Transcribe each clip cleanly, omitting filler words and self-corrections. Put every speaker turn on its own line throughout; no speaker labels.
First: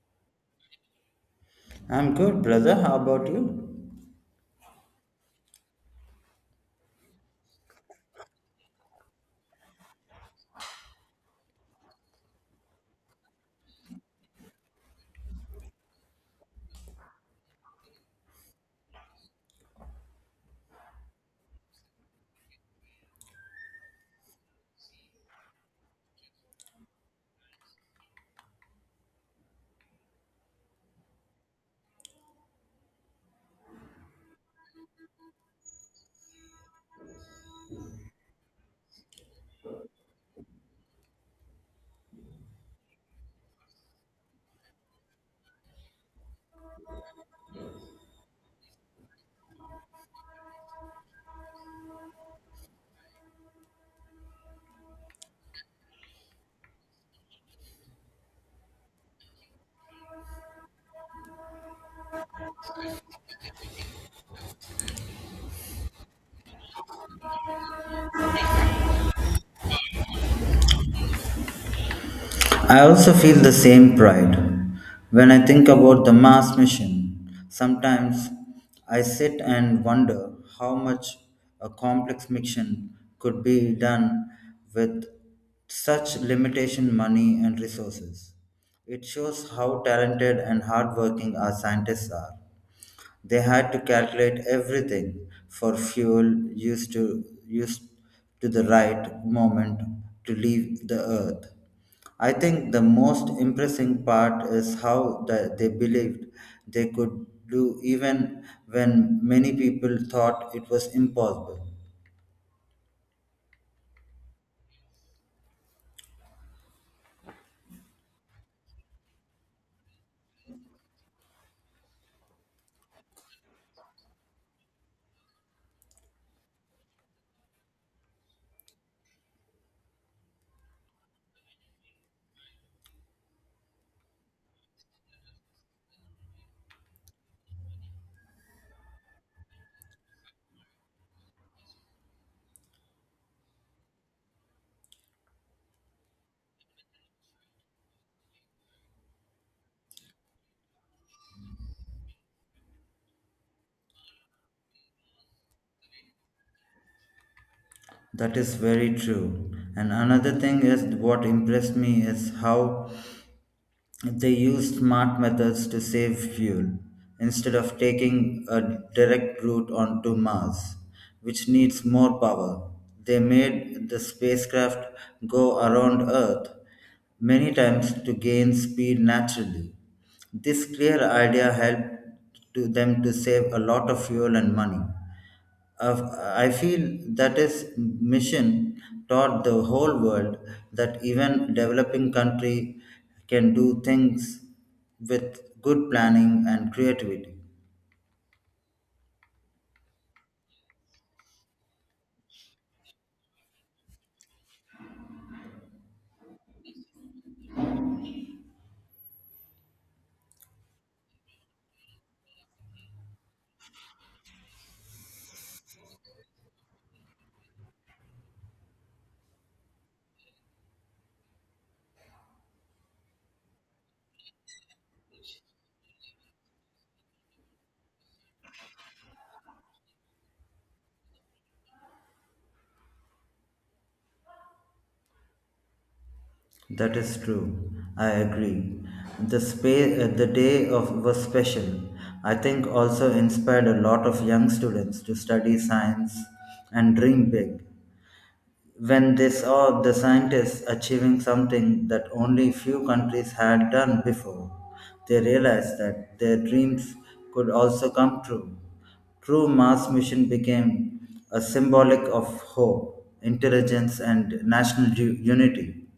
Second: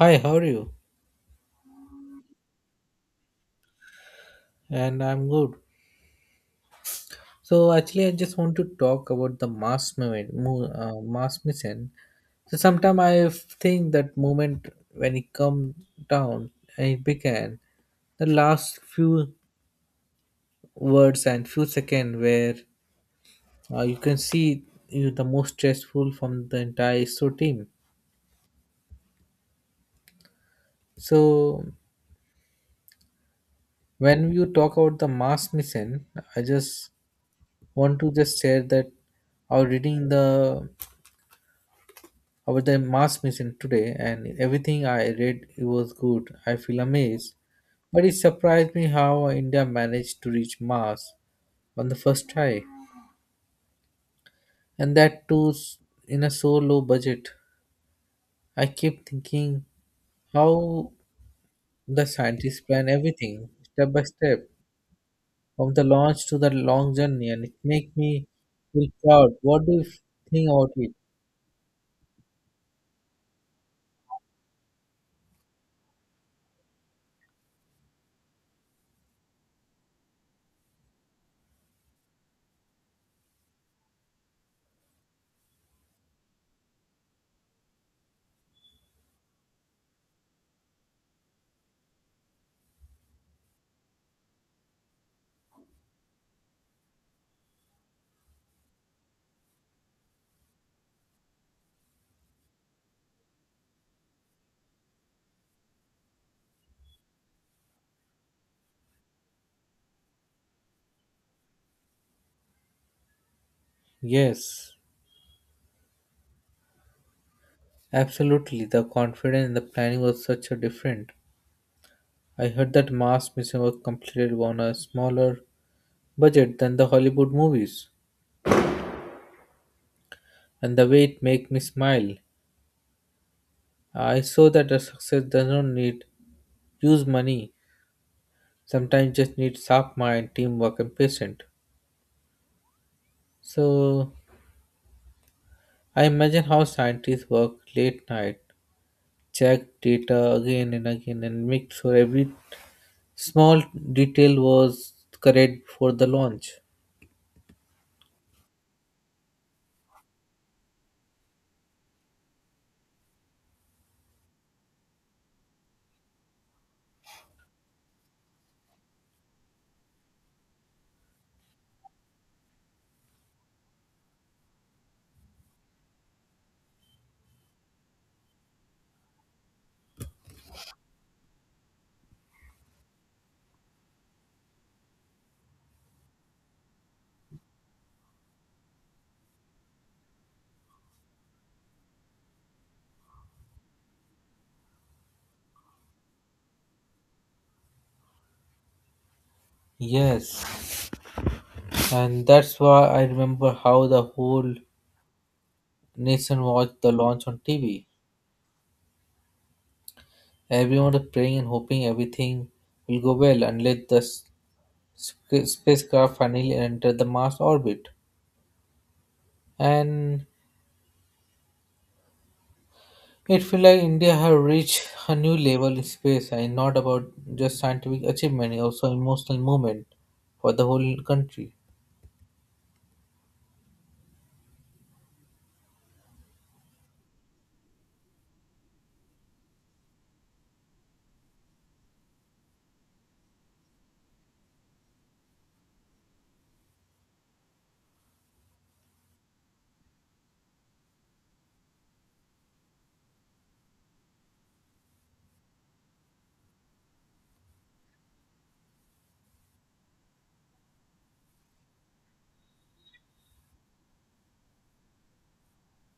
Hi, how are you?
I'm good, brother. How about you?
And I'm good. So actually, I just want to talk about the mass movement, mass mission. So sometime I think that moment when it come down and it began, the last few words and few seconds where you can see you the most stressful from the entire ISRO team. So when you talk about the mass mission, I just want to just share that I was reading the about the Mars mission today, and everything I read it was good. I feel amazed, but it surprised me how India managed to reach Mars on the first try, and that too in a so low budget. I keep thinking how the scientists plan everything step by step, from the launch to the long journey, and it makes me feel proud. What do you think about it?
I also feel the same pride when I think about the Mars mission. Sometimes I sit and wonder how much a complex mission could be done with such limitation money and resources. It shows how talented and hardworking our scientists are. They had to calculate everything for fuel used to the right moment to leave the earth. I think the most impressive part is how they believed they could do even when many people thought it was impossible.
Yes, absolutely. The confidence in the planning was such a different. I heard that Mars Mission was completed on a smaller budget than the Hollywood movies, and the way it made me smile. I saw that a success does not need huge money, sometimes just needs sharp mind, teamwork, and patience. So I imagine how scientists work late night, check data again and again, and make sure every small detail was correct before the launch.
That is very true. And another thing is what impressed me is how they used smart methods to save fuel instead of taking a direct route onto Mars, which needs more power. They made the spacecraft go around Earth many times to gain speed naturally. This clear idea helped to them to save a lot of fuel and money. Of- I feel that his mission taught the whole world that even developing country can do things with good planning and creativity.
Yes, and that's why I remember how the whole Nation watched the launch on TV. Everyone was praying and hoping everything will go well unless the spacecraft finally entered the Mars orbit. And it felt like India had reached a new level in space and not about just scientific achievement, it also emotional moment for the whole country.
That is true. I agree. The space, the day of was special. I think also inspired a lot of young students to study science and dream big. When they saw the scientists achieving something that only few countries had done before, they realized that their dreams could also come true. True Mars mission became a symbolic of hope, intelligence, and national unity.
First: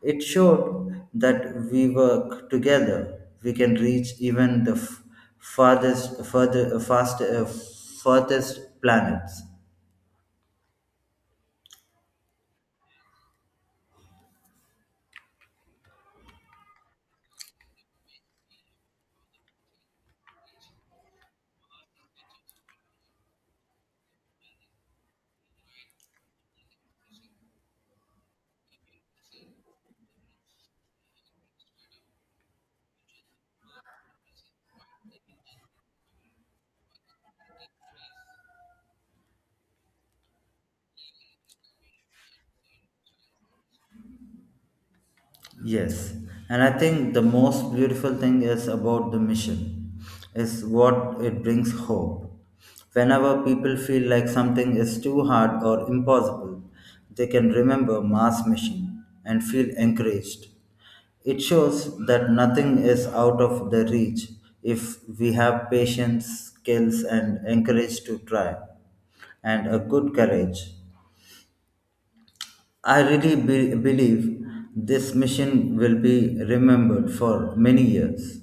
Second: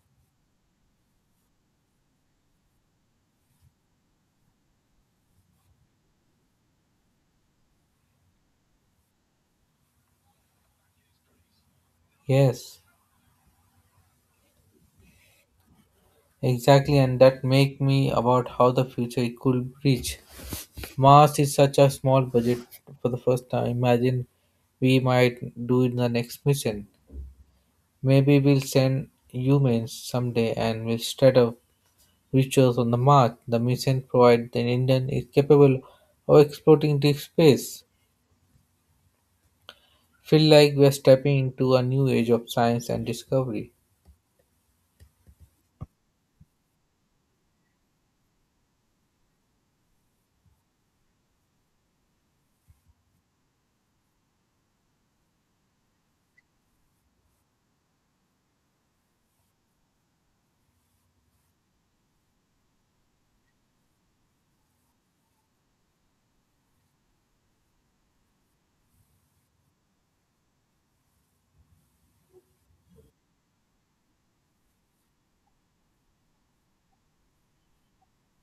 It showed that we work together, we can reach even the farthest, further, fast, uh, furthest planets.
Yes, exactly, and that make me about how the future it could reach. Mars is such a small budget for the first time. Imagine we might do in the next mission. Maybe we'll send humans someday and we'll start up rituals on the Mars. The mission provides that Indian is capable of exploring deep space. Feel like we're stepping into a new age of science and discovery.
Yes, and I think the most beautiful thing is about the mission is what it brings hope. Whenever people feel like something is too hard or impossible, they can remember Mars mission and feel encouraged. It shows that nothing is out of the reach if we have patience, skills and encourage to try and a good courage. I really believe this mission will be remembered for many years.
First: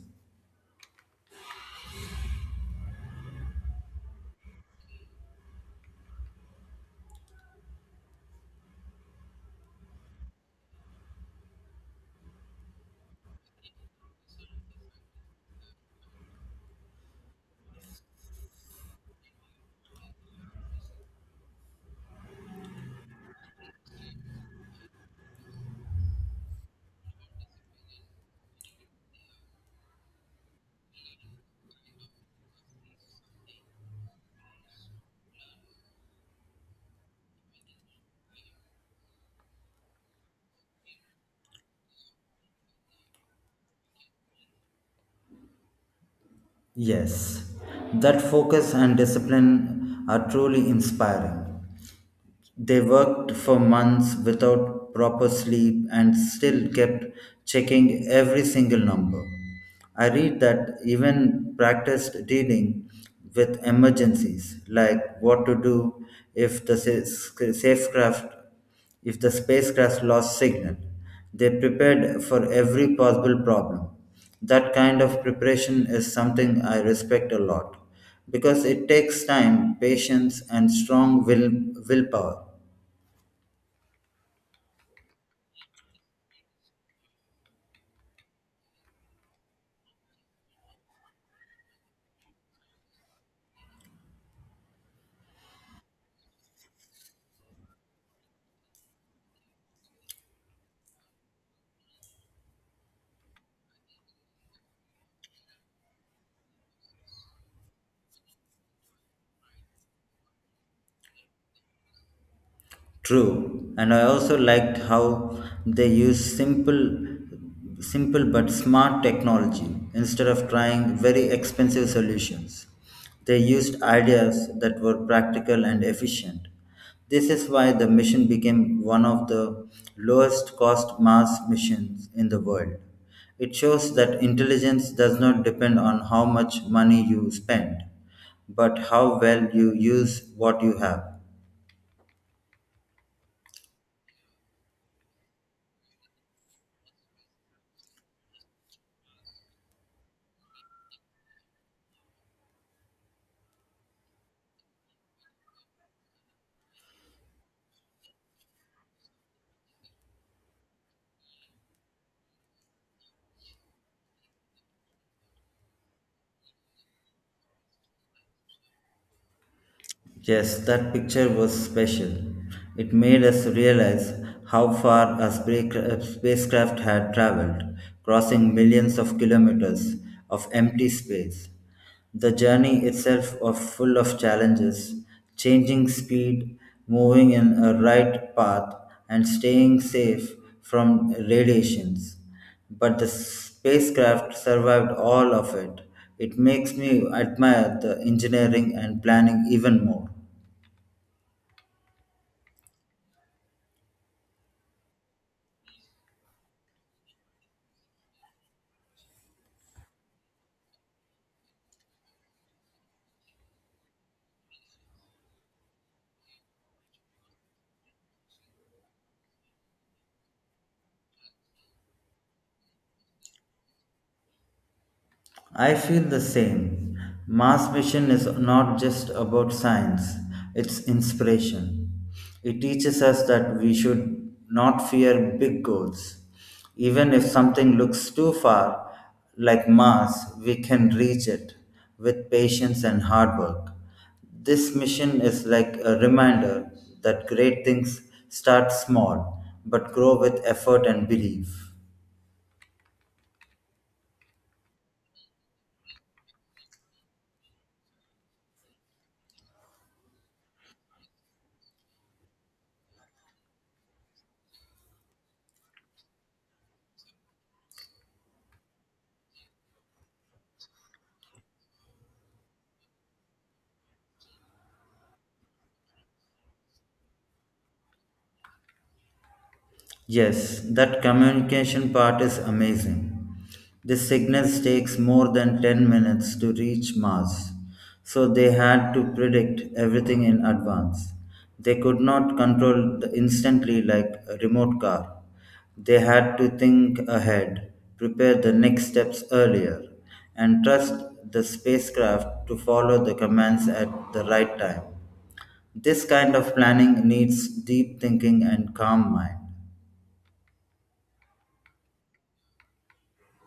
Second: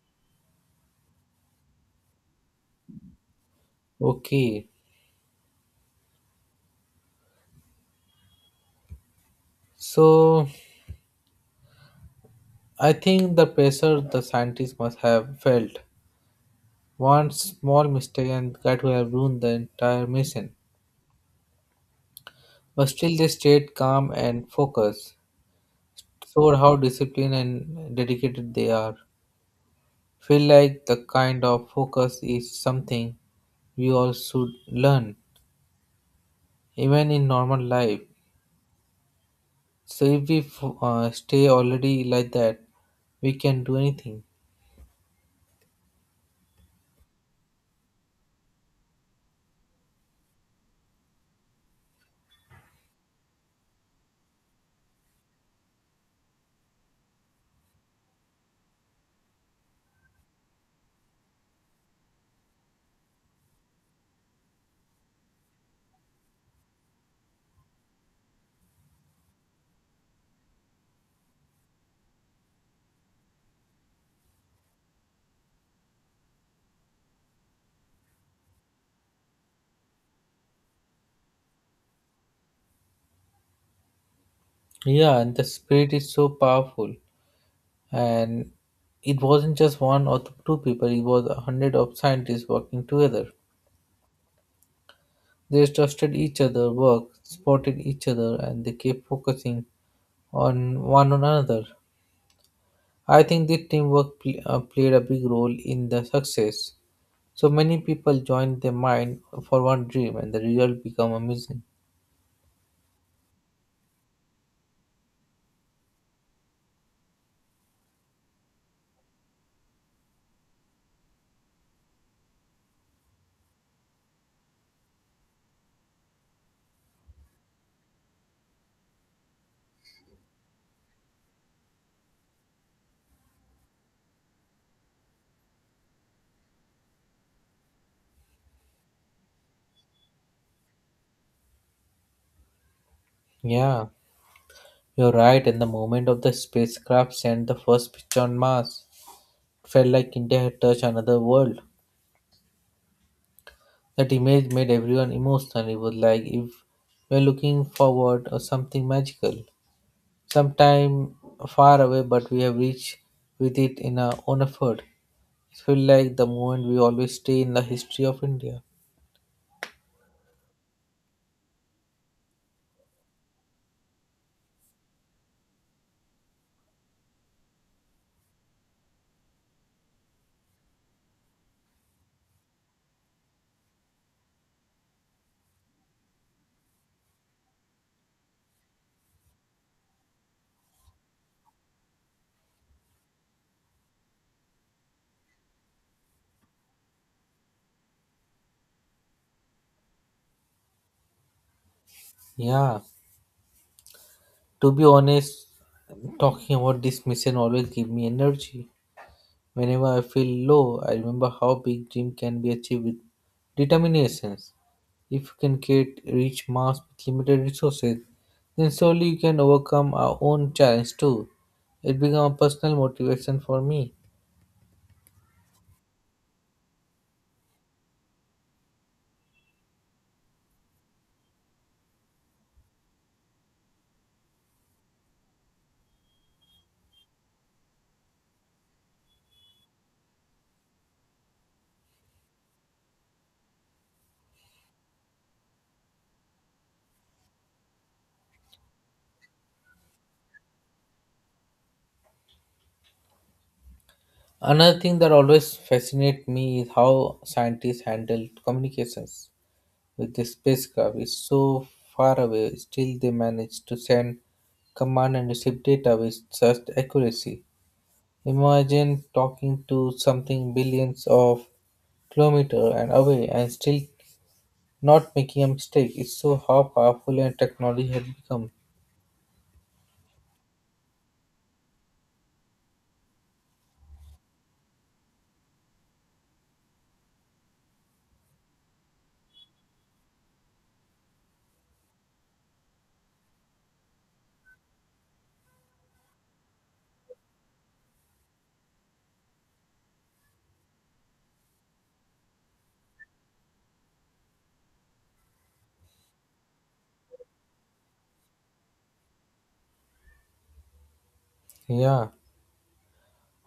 Okay, so I think the pressure the scientists must have felt. One small mistake and that would have ruined the entire mission. But still, they stayed calm and focused. Showed how disciplined and dedicated they are. Feel like the kind of focus is something we all should learn, even in normal life. So if we stay already like that, we can do anything.
Yes, that focus and discipline are truly inspiring. They worked for months without proper sleep and still kept checking every single number. I read that even practiced dealing with emergencies like what to do if the spacecraft lost signal. They prepared for every possible problem. That kind of preparation is something I respect a lot because it takes time, patience, and strong willpower.
Yeah, and the spirit is so powerful, and it wasn't just one or two people; it was a hundred of scientists working together. They trusted each other work, supported each other, and they kept focusing on one another. I think the teamwork played a big role in the success. So many people joined their mind for one dream, and the result became amazing.
True, and I also liked how they use simple but smart technology instead of trying very expensive solutions. They used ideas that were practical and efficient. This is why the mission became one of the lowest cost Mars missions in the world. It shows that intelligence does not depend on how much money you spend, but how well you use what you have.
Yeah, you're right. And the moment of the spacecraft sent the first picture on Mars, it felt like India had touched another world. That image made everyone emotional. It was like if we're looking forward or something magical, sometime far away, but we have reached with it in our own effort. Feel like the moment we always stay in the history of India.
Yes, that picture was special. It made us realize how far a spacecraft had traveled, crossing millions of kilometers of empty space. The journey itself of full of challenges, changing speed, moving in a right path, and staying safe from radiations. But the spacecraft survived all of it. It makes me admire the engineering and planning even more.
Yeah, to be honest, talking about this mission always give me energy. Whenever I feel low, I remember how big dream can be achieved with determination. If you can create reach mass with limited resources, then surely you can overcome our own challenge too. It became a personal motivation for me.
I feel the same. Mars Mission is not just about science, it's inspiration. It teaches us that we should not fear big goals. Even if something looks too far, like Mars, we can reach it with patience and hard work. This mission is like a reminder that great things start small but grow with effort and belief.
Another thing that always fascinates me is how scientists handle communications with the spacecraft is so far away, still they managed to send command and receive data with such accuracy. Imagine talking to something billions of kilometers and away and still not making a mistake. It's so how powerful and technology has become.
Yes, that communication part is amazing. The signals takes more than 10 minutes to reach Mars, so they had to predict everything in advance. They could not control the instantly like a remote car. They had to think ahead, prepare the next steps earlier, and trust the spacecraft to follow the commands at the right time. This kind of planning needs deep thinking and calm mind.
Yeah.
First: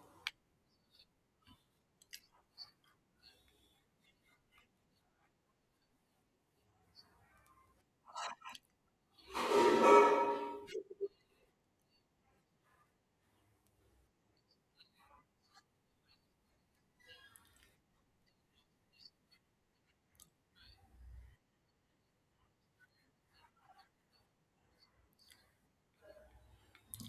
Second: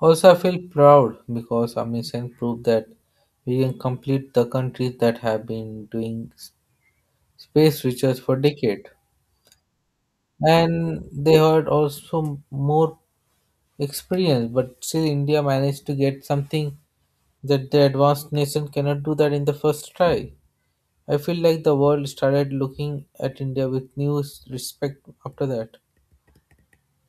Also, I feel proud because our mission proved that we can complete the countries that have been doing space research for decades. And they had also more experience, but still India managed to get something that the advanced nation cannot do that in the first try. I feel like the world started looking at India with new respect after that.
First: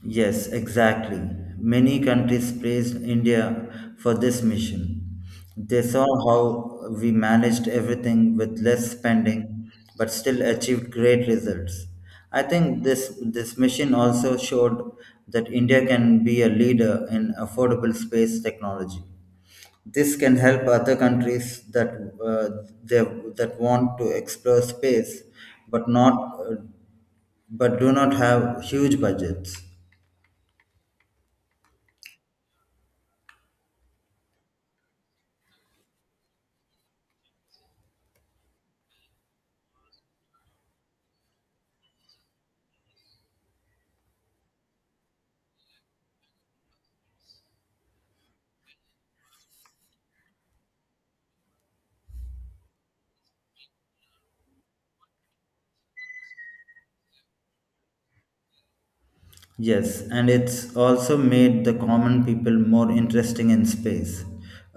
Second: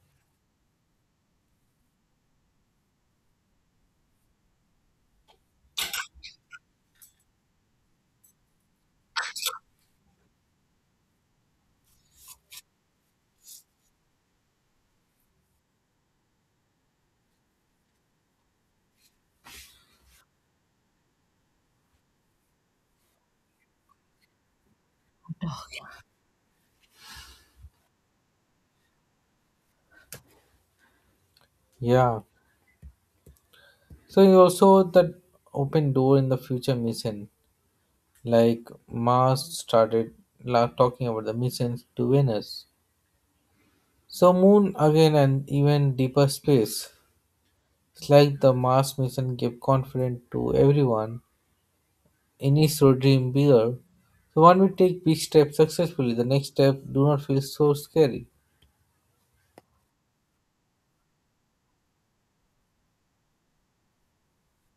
Yes, exactly. Many countries praised India for this mission. They saw how we managed everything with less spending but still achieved great results. I think this mission also showed that India can be a leader in affordable space technology. This can help other countries uh, they, that want to explore space but not but do not have huge budgets.
Yeah. So you also that open door in the future mission, like Mars started talking about the missions to Venus. So moon again and even deeper space. It's like the Mars mission gave confidence to everyone. Any so dream bigger. So when we take big steps successfully, the next step do not feel so scary.
Yes, and it's also made the common people more interesting in space.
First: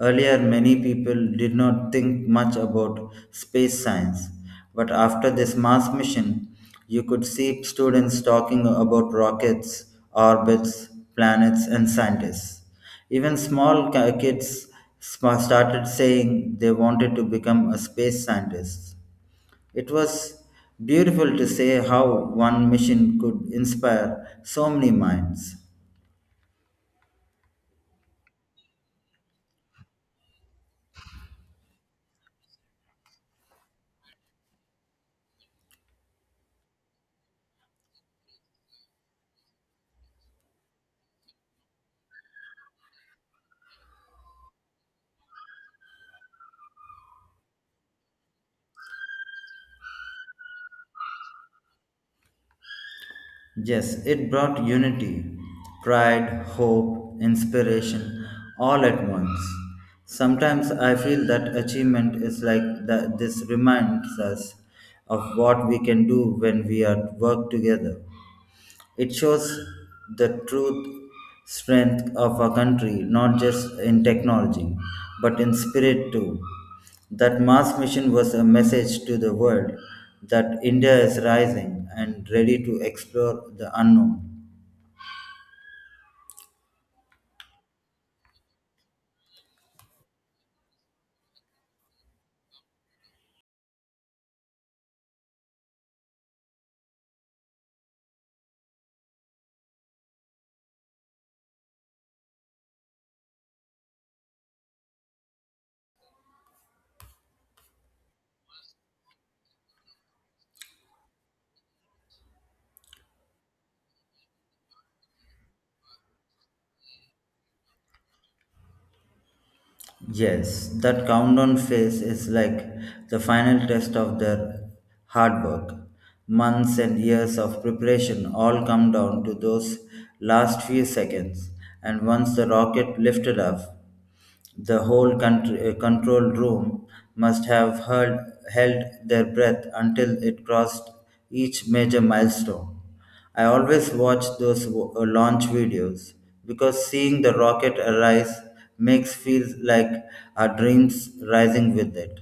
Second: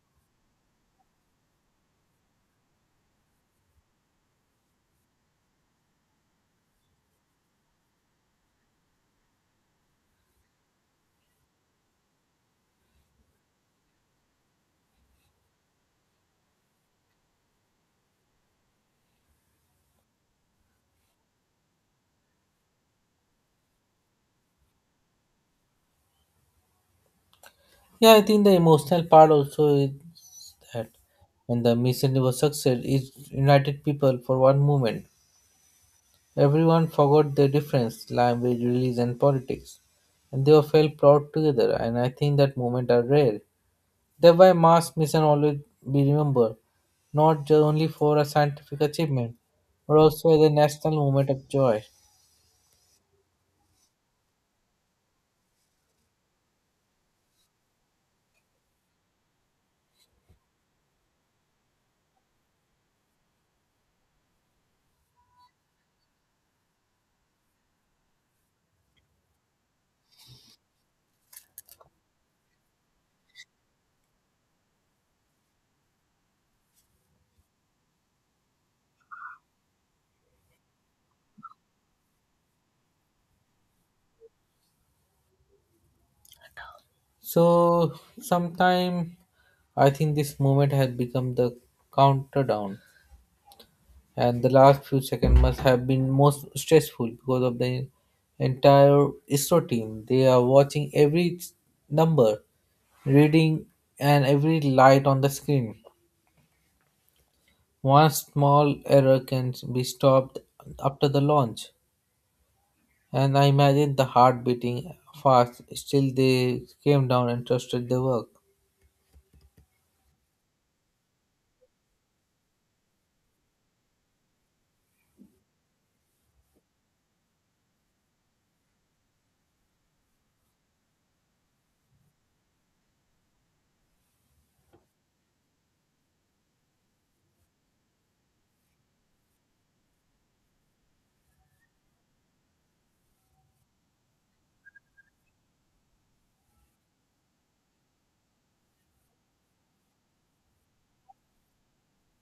Earlier, many people did not think much about space science, but after this Mars mission, you could see students talking about rockets, orbits, planets, and scientists. Even small kids started saying they wanted to become a space scientist. It was beautiful to see how one mission could inspire so many minds.
Yeah, I think the emotional part also is that when the Miss Universe success, it united people for one moment. Everyone forgot their difference, language, religion, and politics, and they all felt proud together. And I think that moment are rare. Thereby, mass mission always be remembered, not just only for a scientific achievement, but also as a national moment of joy.
Yes, it brought unity, pride, hope, inspiration, all at once. Sometimes I feel that achievement is like that. This reminds us of what we can do when we are work together. It shows the truth strength of a country, not just in technology, but in spirit too. That Mars mission was a message to the world that India is rising and ready to explore the unknown.
So sometime I think this moment has become the countdown and the last few seconds must have been most stressful because of the entire ISRO team. They are watching every number, reading and every light on the screen. One small error can be stopped after the launch. And I imagine the heart beating fast. Still they came down and trusted their work.
Yes, that countdown phase is like the final test of their hard work. Months and years of preparation all come down to those last few seconds. And once the rocket lifted off, the whole country, control room must have held their breath until it crossed each major milestone. I always watch those launch videos because seeing the rocket arise makes feels like our dreams rising with it.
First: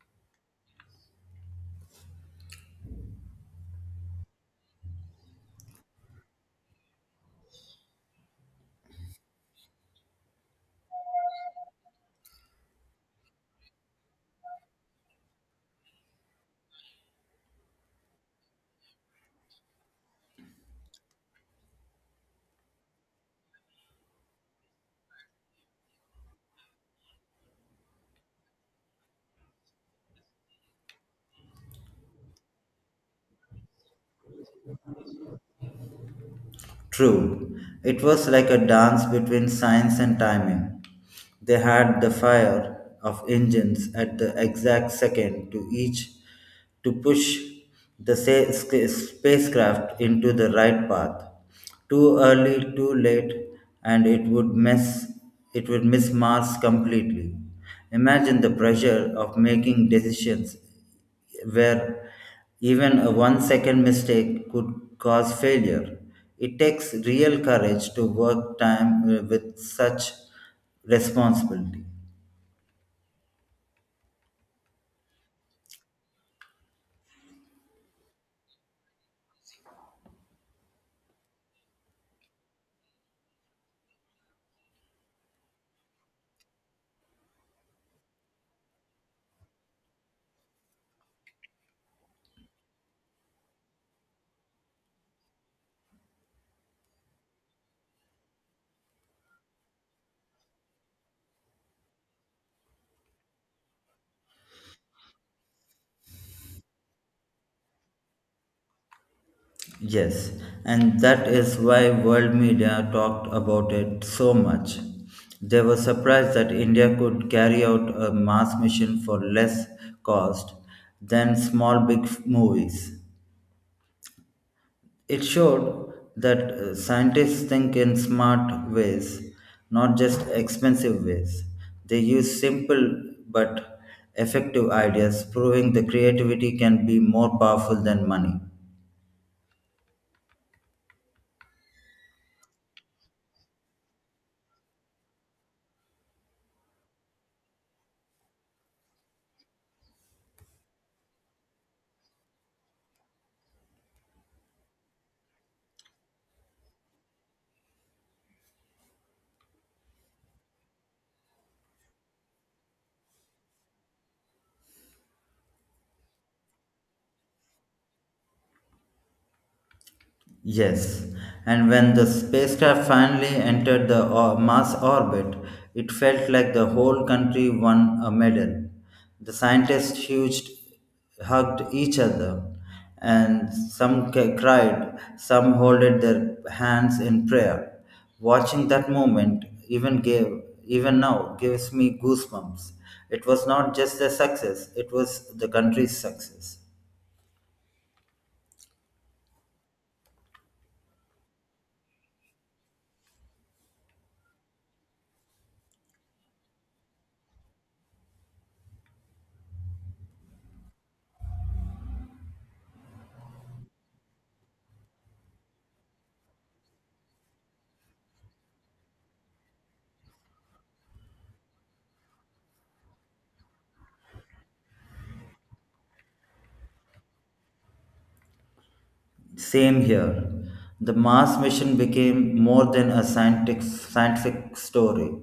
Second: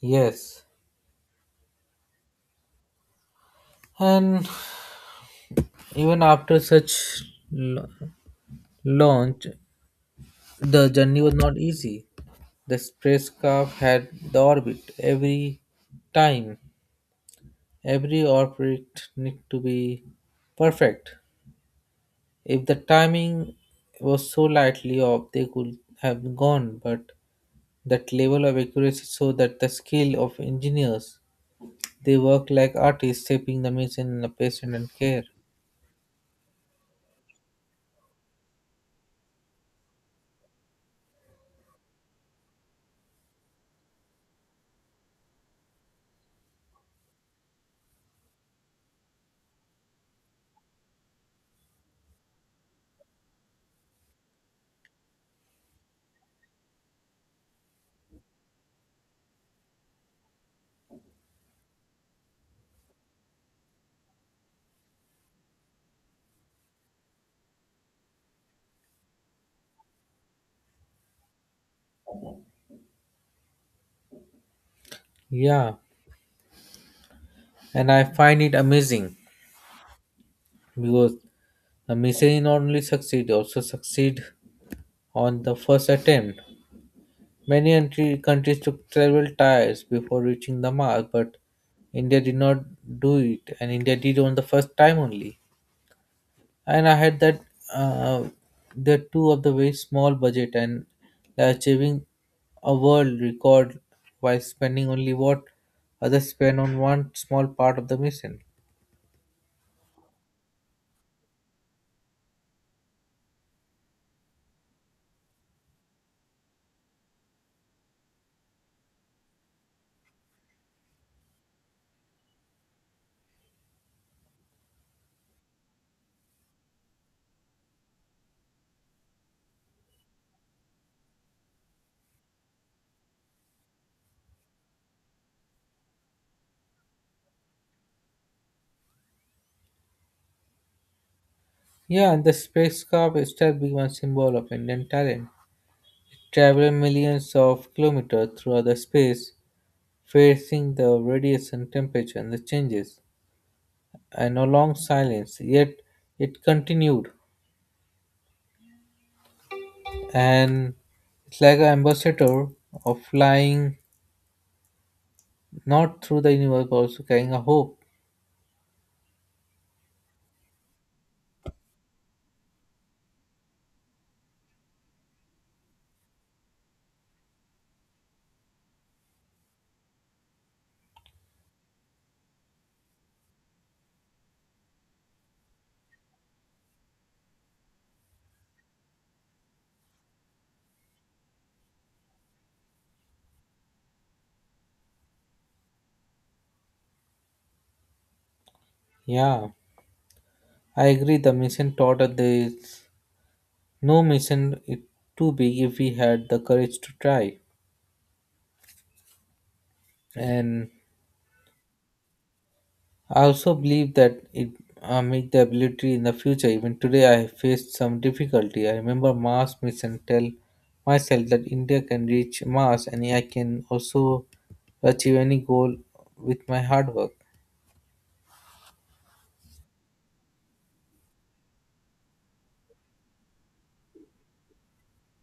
Yes. And even after such la- launch, the journey was not easy. The spacecraft had the orbit every time, every orbit need to be perfect. If the timing was so lightly off, they could have gone. But that level of accuracy showed that the skill of engineers, they work like artists, shaping the mission in a patient and care.
True, it was like a dance between science and timing. They had the fire of engines at the exact second to push the spacecraft into the right path. Too early, too late, and it would mess it would miss Mars completely. Imagine the pressure of making decisions where even a 1 second mistake could cause failure. It takes real courage to work time with such responsibility.
Yeah, and I find it amazing because the missile not only succeed also succeed on the first attempt. Many countries took several tries before reaching the mark, but India did not do it, and India did on the first time only. And I had that uh, the two of the very small budget and achieving a world record while spending only what others spend on one small part of the mission.
Yes, and that is why world media talked about it so much. They were surprised that India could carry out a mass mission for less cost than small big movies. It showed that scientists think in smart ways, not just expensive ways. They use simple but effective ideas, proving the creativity can be more powerful than money.
Yeah, and the spacecraft itself became a symbol of Indian talent, traveling millions of kilometers through other space, facing the radiation, temperature, and the changes, and a long silence. Yet it continued, and it's like an ambassador of flying not through the universe, but also carrying a hope.
Yes, and when the spacecraft finally entered the Mars orbit, it felt like the whole country won a medal. The scientists hugged each other, and some cried, some holded their hands in prayer. Watching that moment, even now, gives me goosebumps. It was not just the success; it was the country's success.
Yeah, I agree. The mission taught that there is no mission it too big if we had the courage to try, and I also believe that it make the ability in the future. Even today, I have faced some difficulty. I remember Mars mission tell myself that India can reach Mars, and I can also achieve any goal with my hard work.
Same here. The Mars mission became more than a scientific story.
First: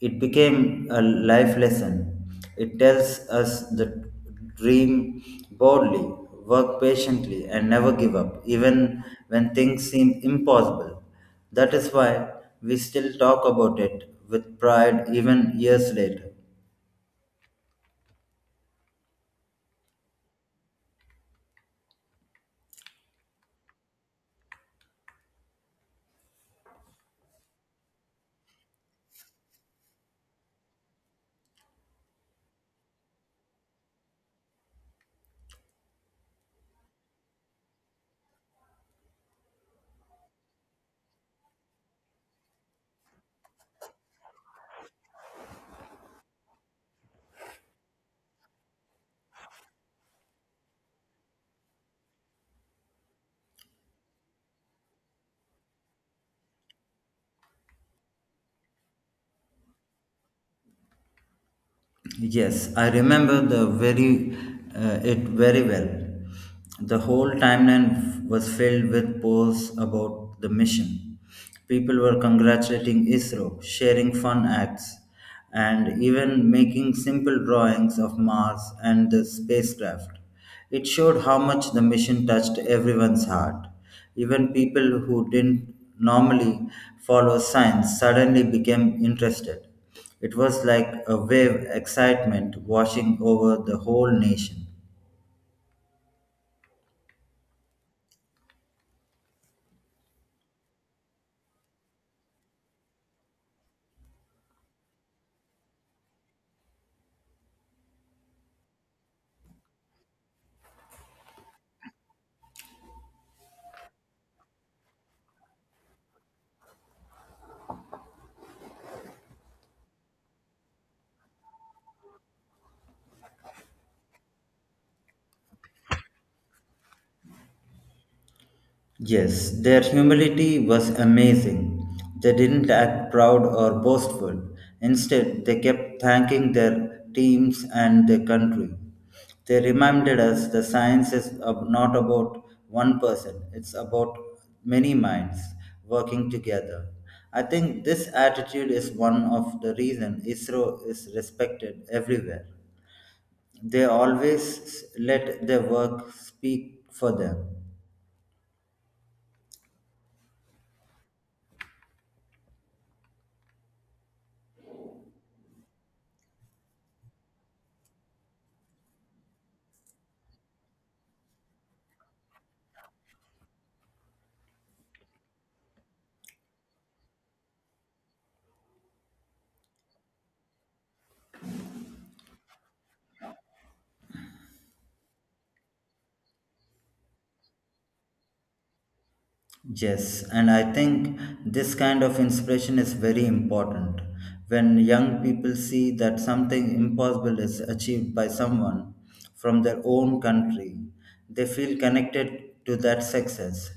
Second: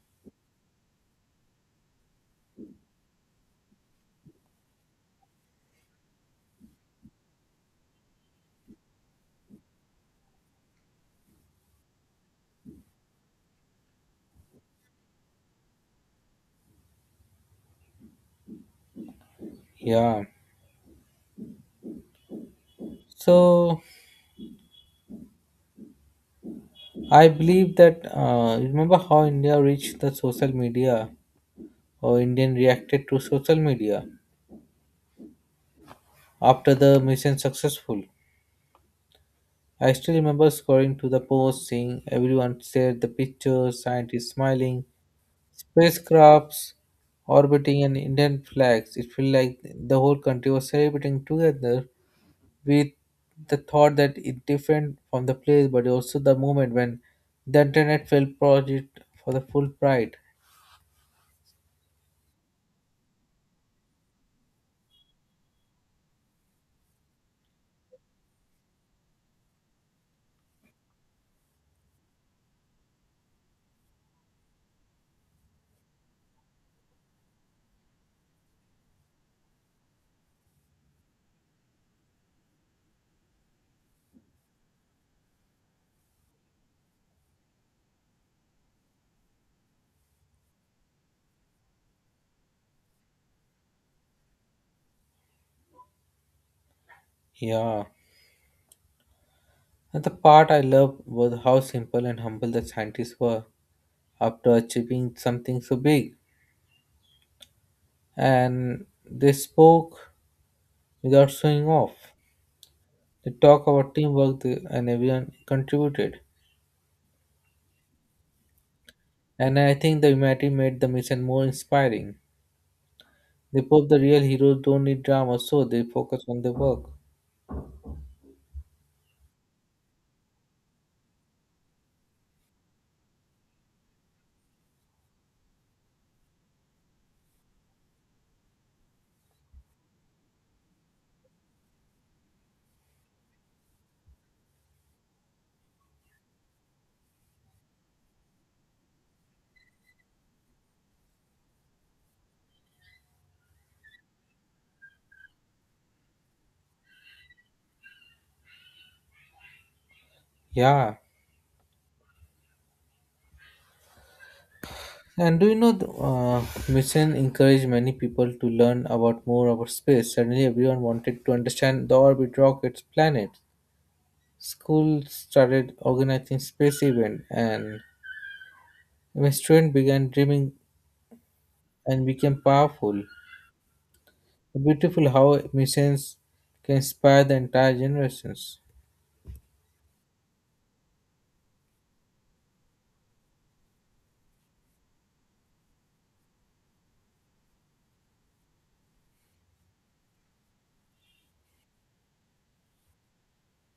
It became a life lesson. It tells us the dream boldly, work patiently, and never give up, even when things seem impossible. That is why we still talk about it with pride even years later.
Yeah. So I believe that remember how India reached the social media or Indian reacted to social media after the mission successful. I still remember scrolling to the post, seeing everyone shared the pictures, scientists smiling, spacecrafts orbiting, and Indian flags. It felt like the whole country was celebrating together with the thought that it's different from the place, but also the moment when the internet felt project for the full pride.
Yes, I remember the very it very well. The whole timeline was filled with posts about the mission. People were congratulating ISRO, sharing fun acts, and even making simple drawings of Mars and the spacecraft. It showed how much the mission touched everyone's heart. Even people who didn't normally follow science suddenly became interested. It was like a wave excitement washing over the whole nation.
Yeah. And the part I loved was how simple and humble the scientists were after achieving something so big. And they spoke without showing off. They talk about teamwork and everyone contributed. And I think the humanity made the mission more inspiring. They proved the real heroes don't need drama, so they focus on their work.
Yes, their humility was amazing. They didn't act proud or boastful. Instead, they kept thanking their teams and their country. They reminded us the science is not about one person, it's about many minds working together. I think this attitude is one of the reason ISRO is respected everywhere. They always let their work speak for them.
Yeah. And do you know, the mission encouraged many people to learn about more about space. Suddenly, everyone wanted to understand the orbit, rockets, planets. Schools started organizing space events, and my student began dreaming and became powerful. Beautiful how missions can inspire the entire generations.
Yes, and I think this kind of inspiration is very important. When young people see that something impossible is achieved by someone from their own country, they feel connected to that success.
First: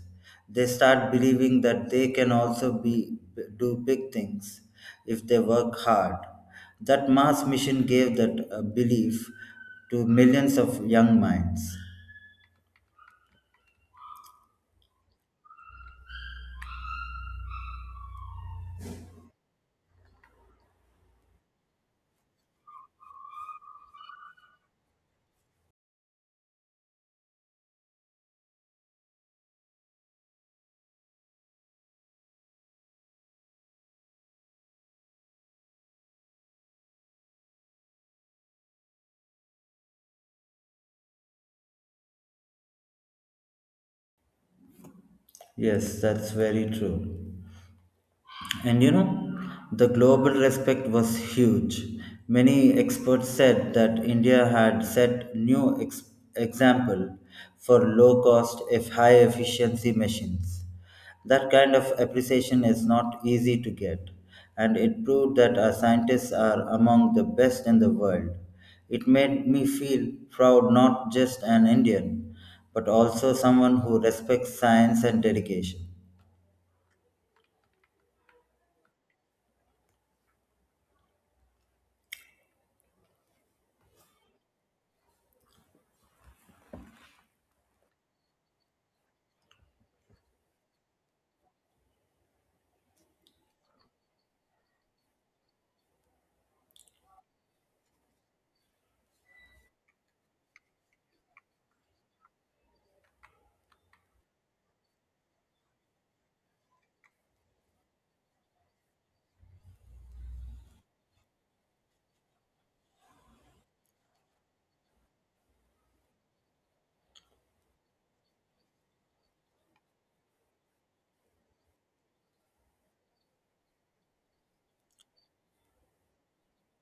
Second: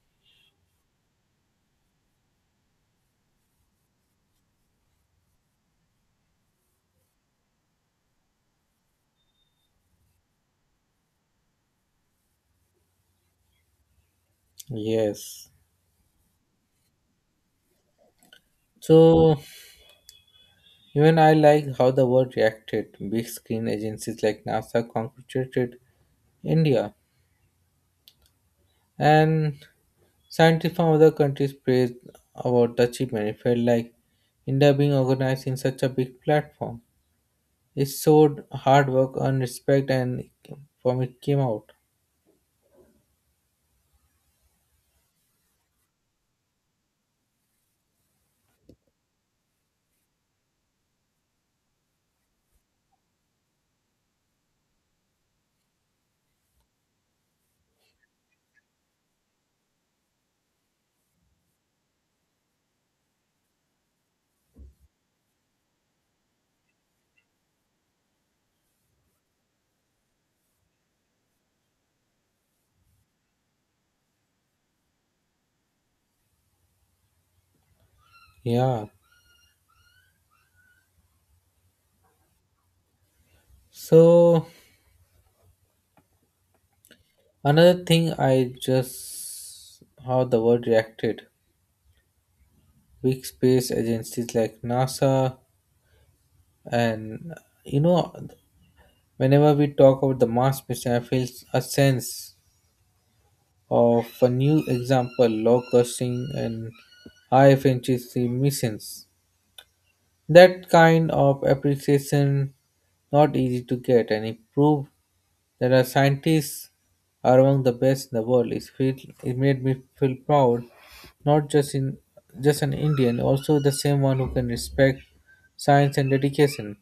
They start believing that they can also be do big things if they work hard. That mass mission gave that belief to millions of young minds.
Yes. So even I like how the world reacted. Big screen agencies like NASA congratulated India, and scientists from other countries praised about the achievement. It felt like India being organized in such a big platform. It showed hard work and respect, and from it came out.
Yes, that's very true. And you know, the global respect was huge. Many experts said that India had set new example for low cost if high efficiency machines. That kind of appreciation is not easy to get, and it proved that our scientists are among the best in the world. It made me feel proud not just an Indian, but also someone who respects science and dedication.
Yeah. So another thing I just how the world reacted. Big space agencies like NASA and you know whenever we talk about the Mars mission, I feel a sense of a new example, low costing and high efficiency missions. That kind of appreciation not easy to get and it proved that our scientists are among the best in the world. It made me feel proud, not just in just an Indian, also the same one who can respect science and dedication.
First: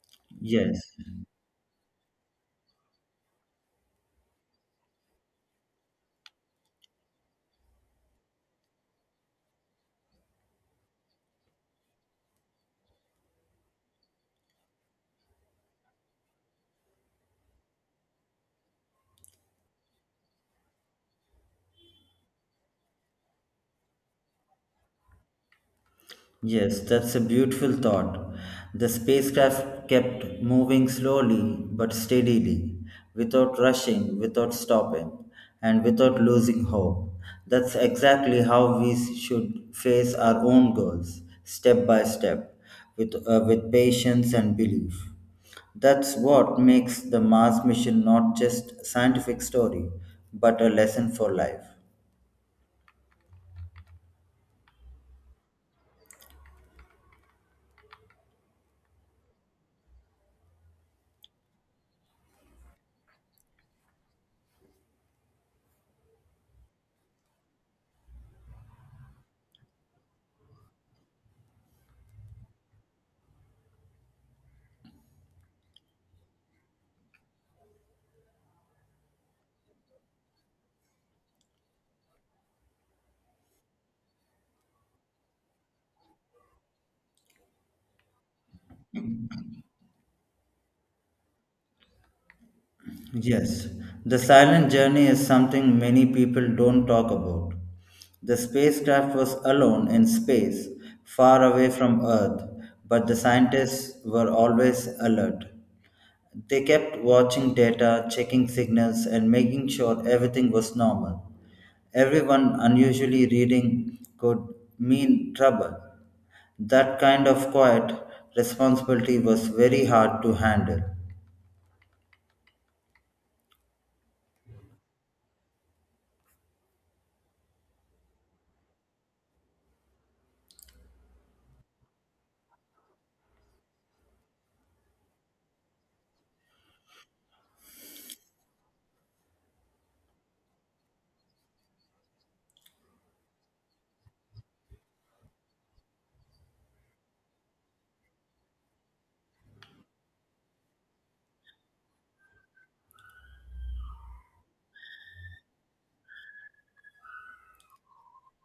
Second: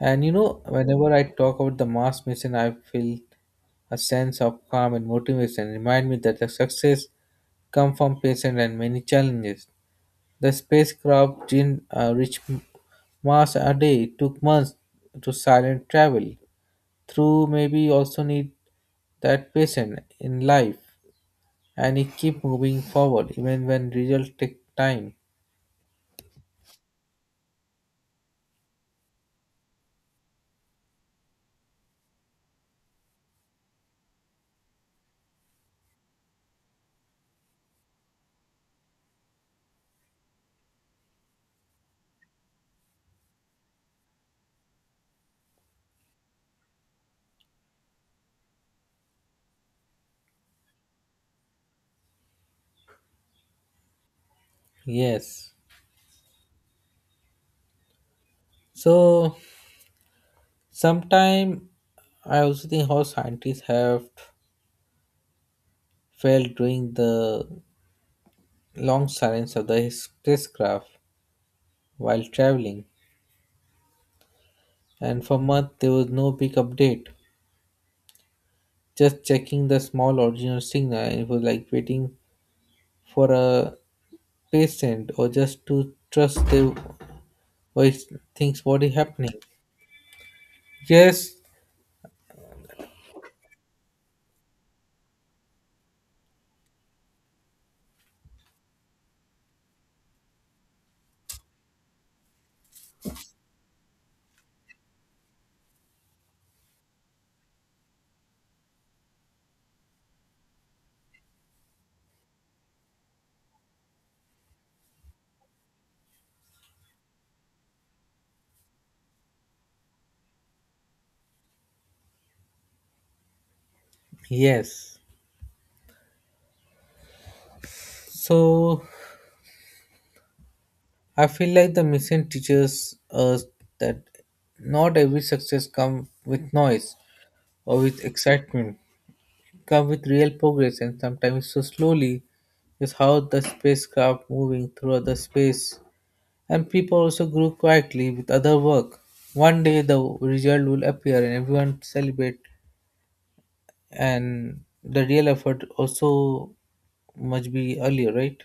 And you know,
Yes.
whenever I talk about the Mars mission, I feel a sense of calm and motivation. Remind me that the success come from patience and many challenges. The spacecraft didn't reach Mars a day. It took months to silent travel. Through maybe also need that patient in life and he keep moving forward even when results take time.
Yes, that's a beautiful thought. The spacecraft kept moving slowly but steadily, without rushing, without stopping, and without losing hope. That's exactly how we should face our own goals, step by step, with patience and belief. That's what makes the Mars mission not just a scientific story, but a lesson for life.
Yes. So sometime I also think how scientists have failed during the long silence of the spacecraft while traveling and for months there was no big update, just checking the small original signal and it was like waiting for a patient or just to trust the voice things what is happening. Yes.
Yes, the silent journey is something many people don't talk about. The spacecraft was alone in space, far away from Earth, but the scientists were always alert. They kept watching data, checking signals, and making sure everything was normal. Everyone unusually reading could mean trouble. That kind of quiet responsibility was very hard to handle.
Yes. So I feel like the mission teaches us that not every success comes with noise or with excitement. Come with real progress and sometimes so slowly is how the spacecraft moving through other space and people also grew quietly with other work. One day the result will appear and everyone celebrate and the real effort also must be earlier, right?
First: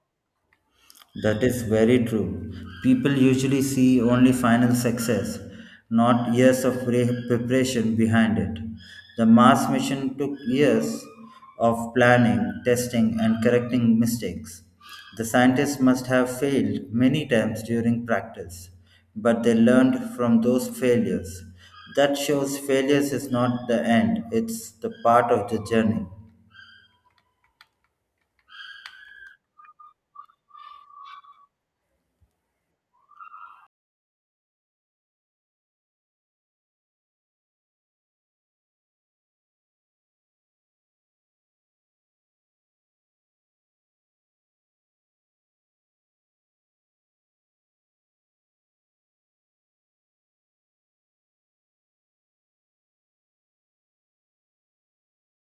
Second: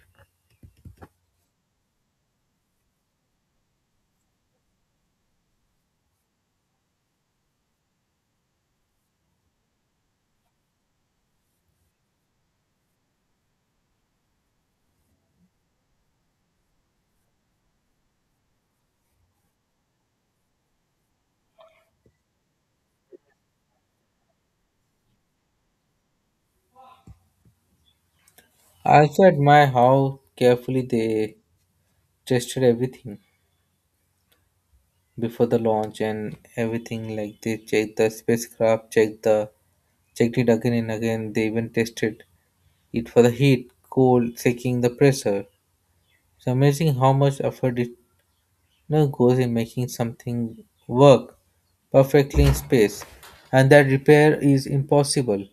That is very true. People usually see only final success, not years of preparation behind it. The Mars mission took years of planning, testing, and correcting mistakes. The scientists must have failed many times during practice, but they learned from those failures. That shows failures is not the end, it's the part of the journey.
I also admire how carefully they tested everything before the launch and everything like they checked the spacecraft checked the checked it again and again they even tested it for the heat cold checking the pressure. It's amazing how much effort it goes in making something work perfectly in space and that repair is impossible.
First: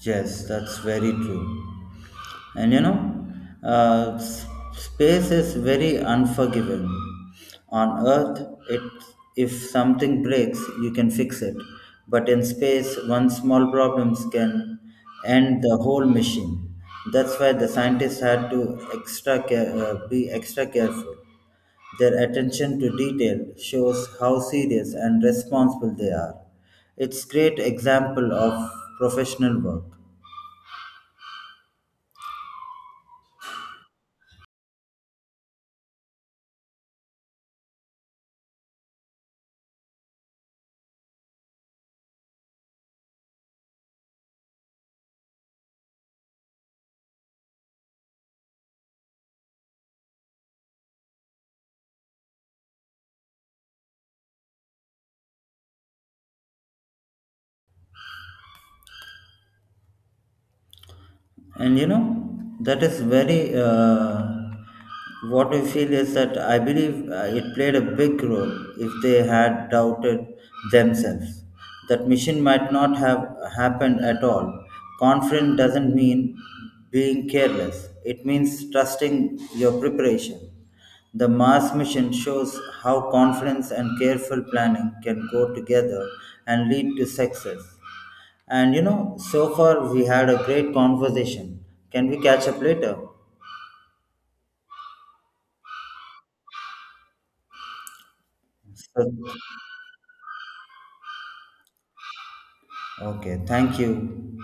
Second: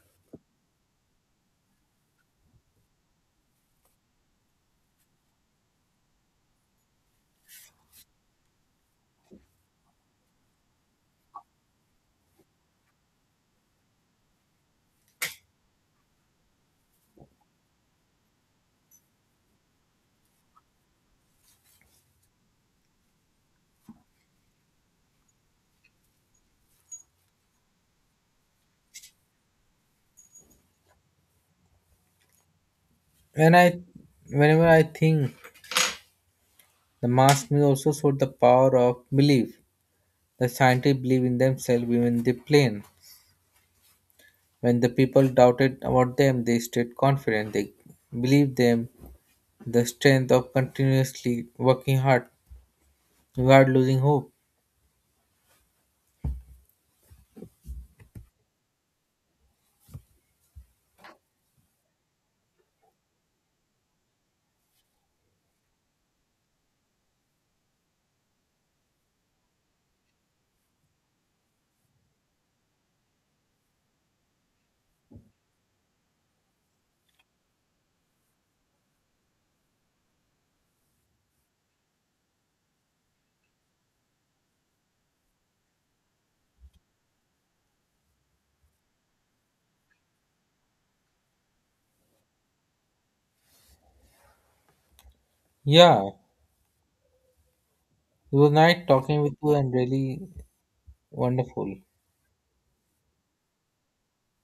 Yes, that's very true. And you know, uh, s- space is very unforgiving. On Earth, it if something breaks, you can fix it. But in space, one small problems can end the whole mission. That's why the scientists had to be extra careful. Their attention to detail shows how serious and responsible they are. It's great example of professional work.
When i whenever i think the mask me also showed the power of belief, the scientists believe in themselves even they plane. When the people doubted about them, they stayed confident. They believed them the strength of continuously working hard without losing hope.
And you know, that is very what we feel is that I believe it played a big role. If they had doubted themselves, that mission might not have happened at all. Confident doesn't mean being careless, it means trusting your preparation. The Mars mission shows how confidence and careful planning can go together and lead to success. And you know, so far we had a great conversation. Can we catch up later?
Yeah, it was nice
So-
talking with you and really wonderful.
Okay, thank you.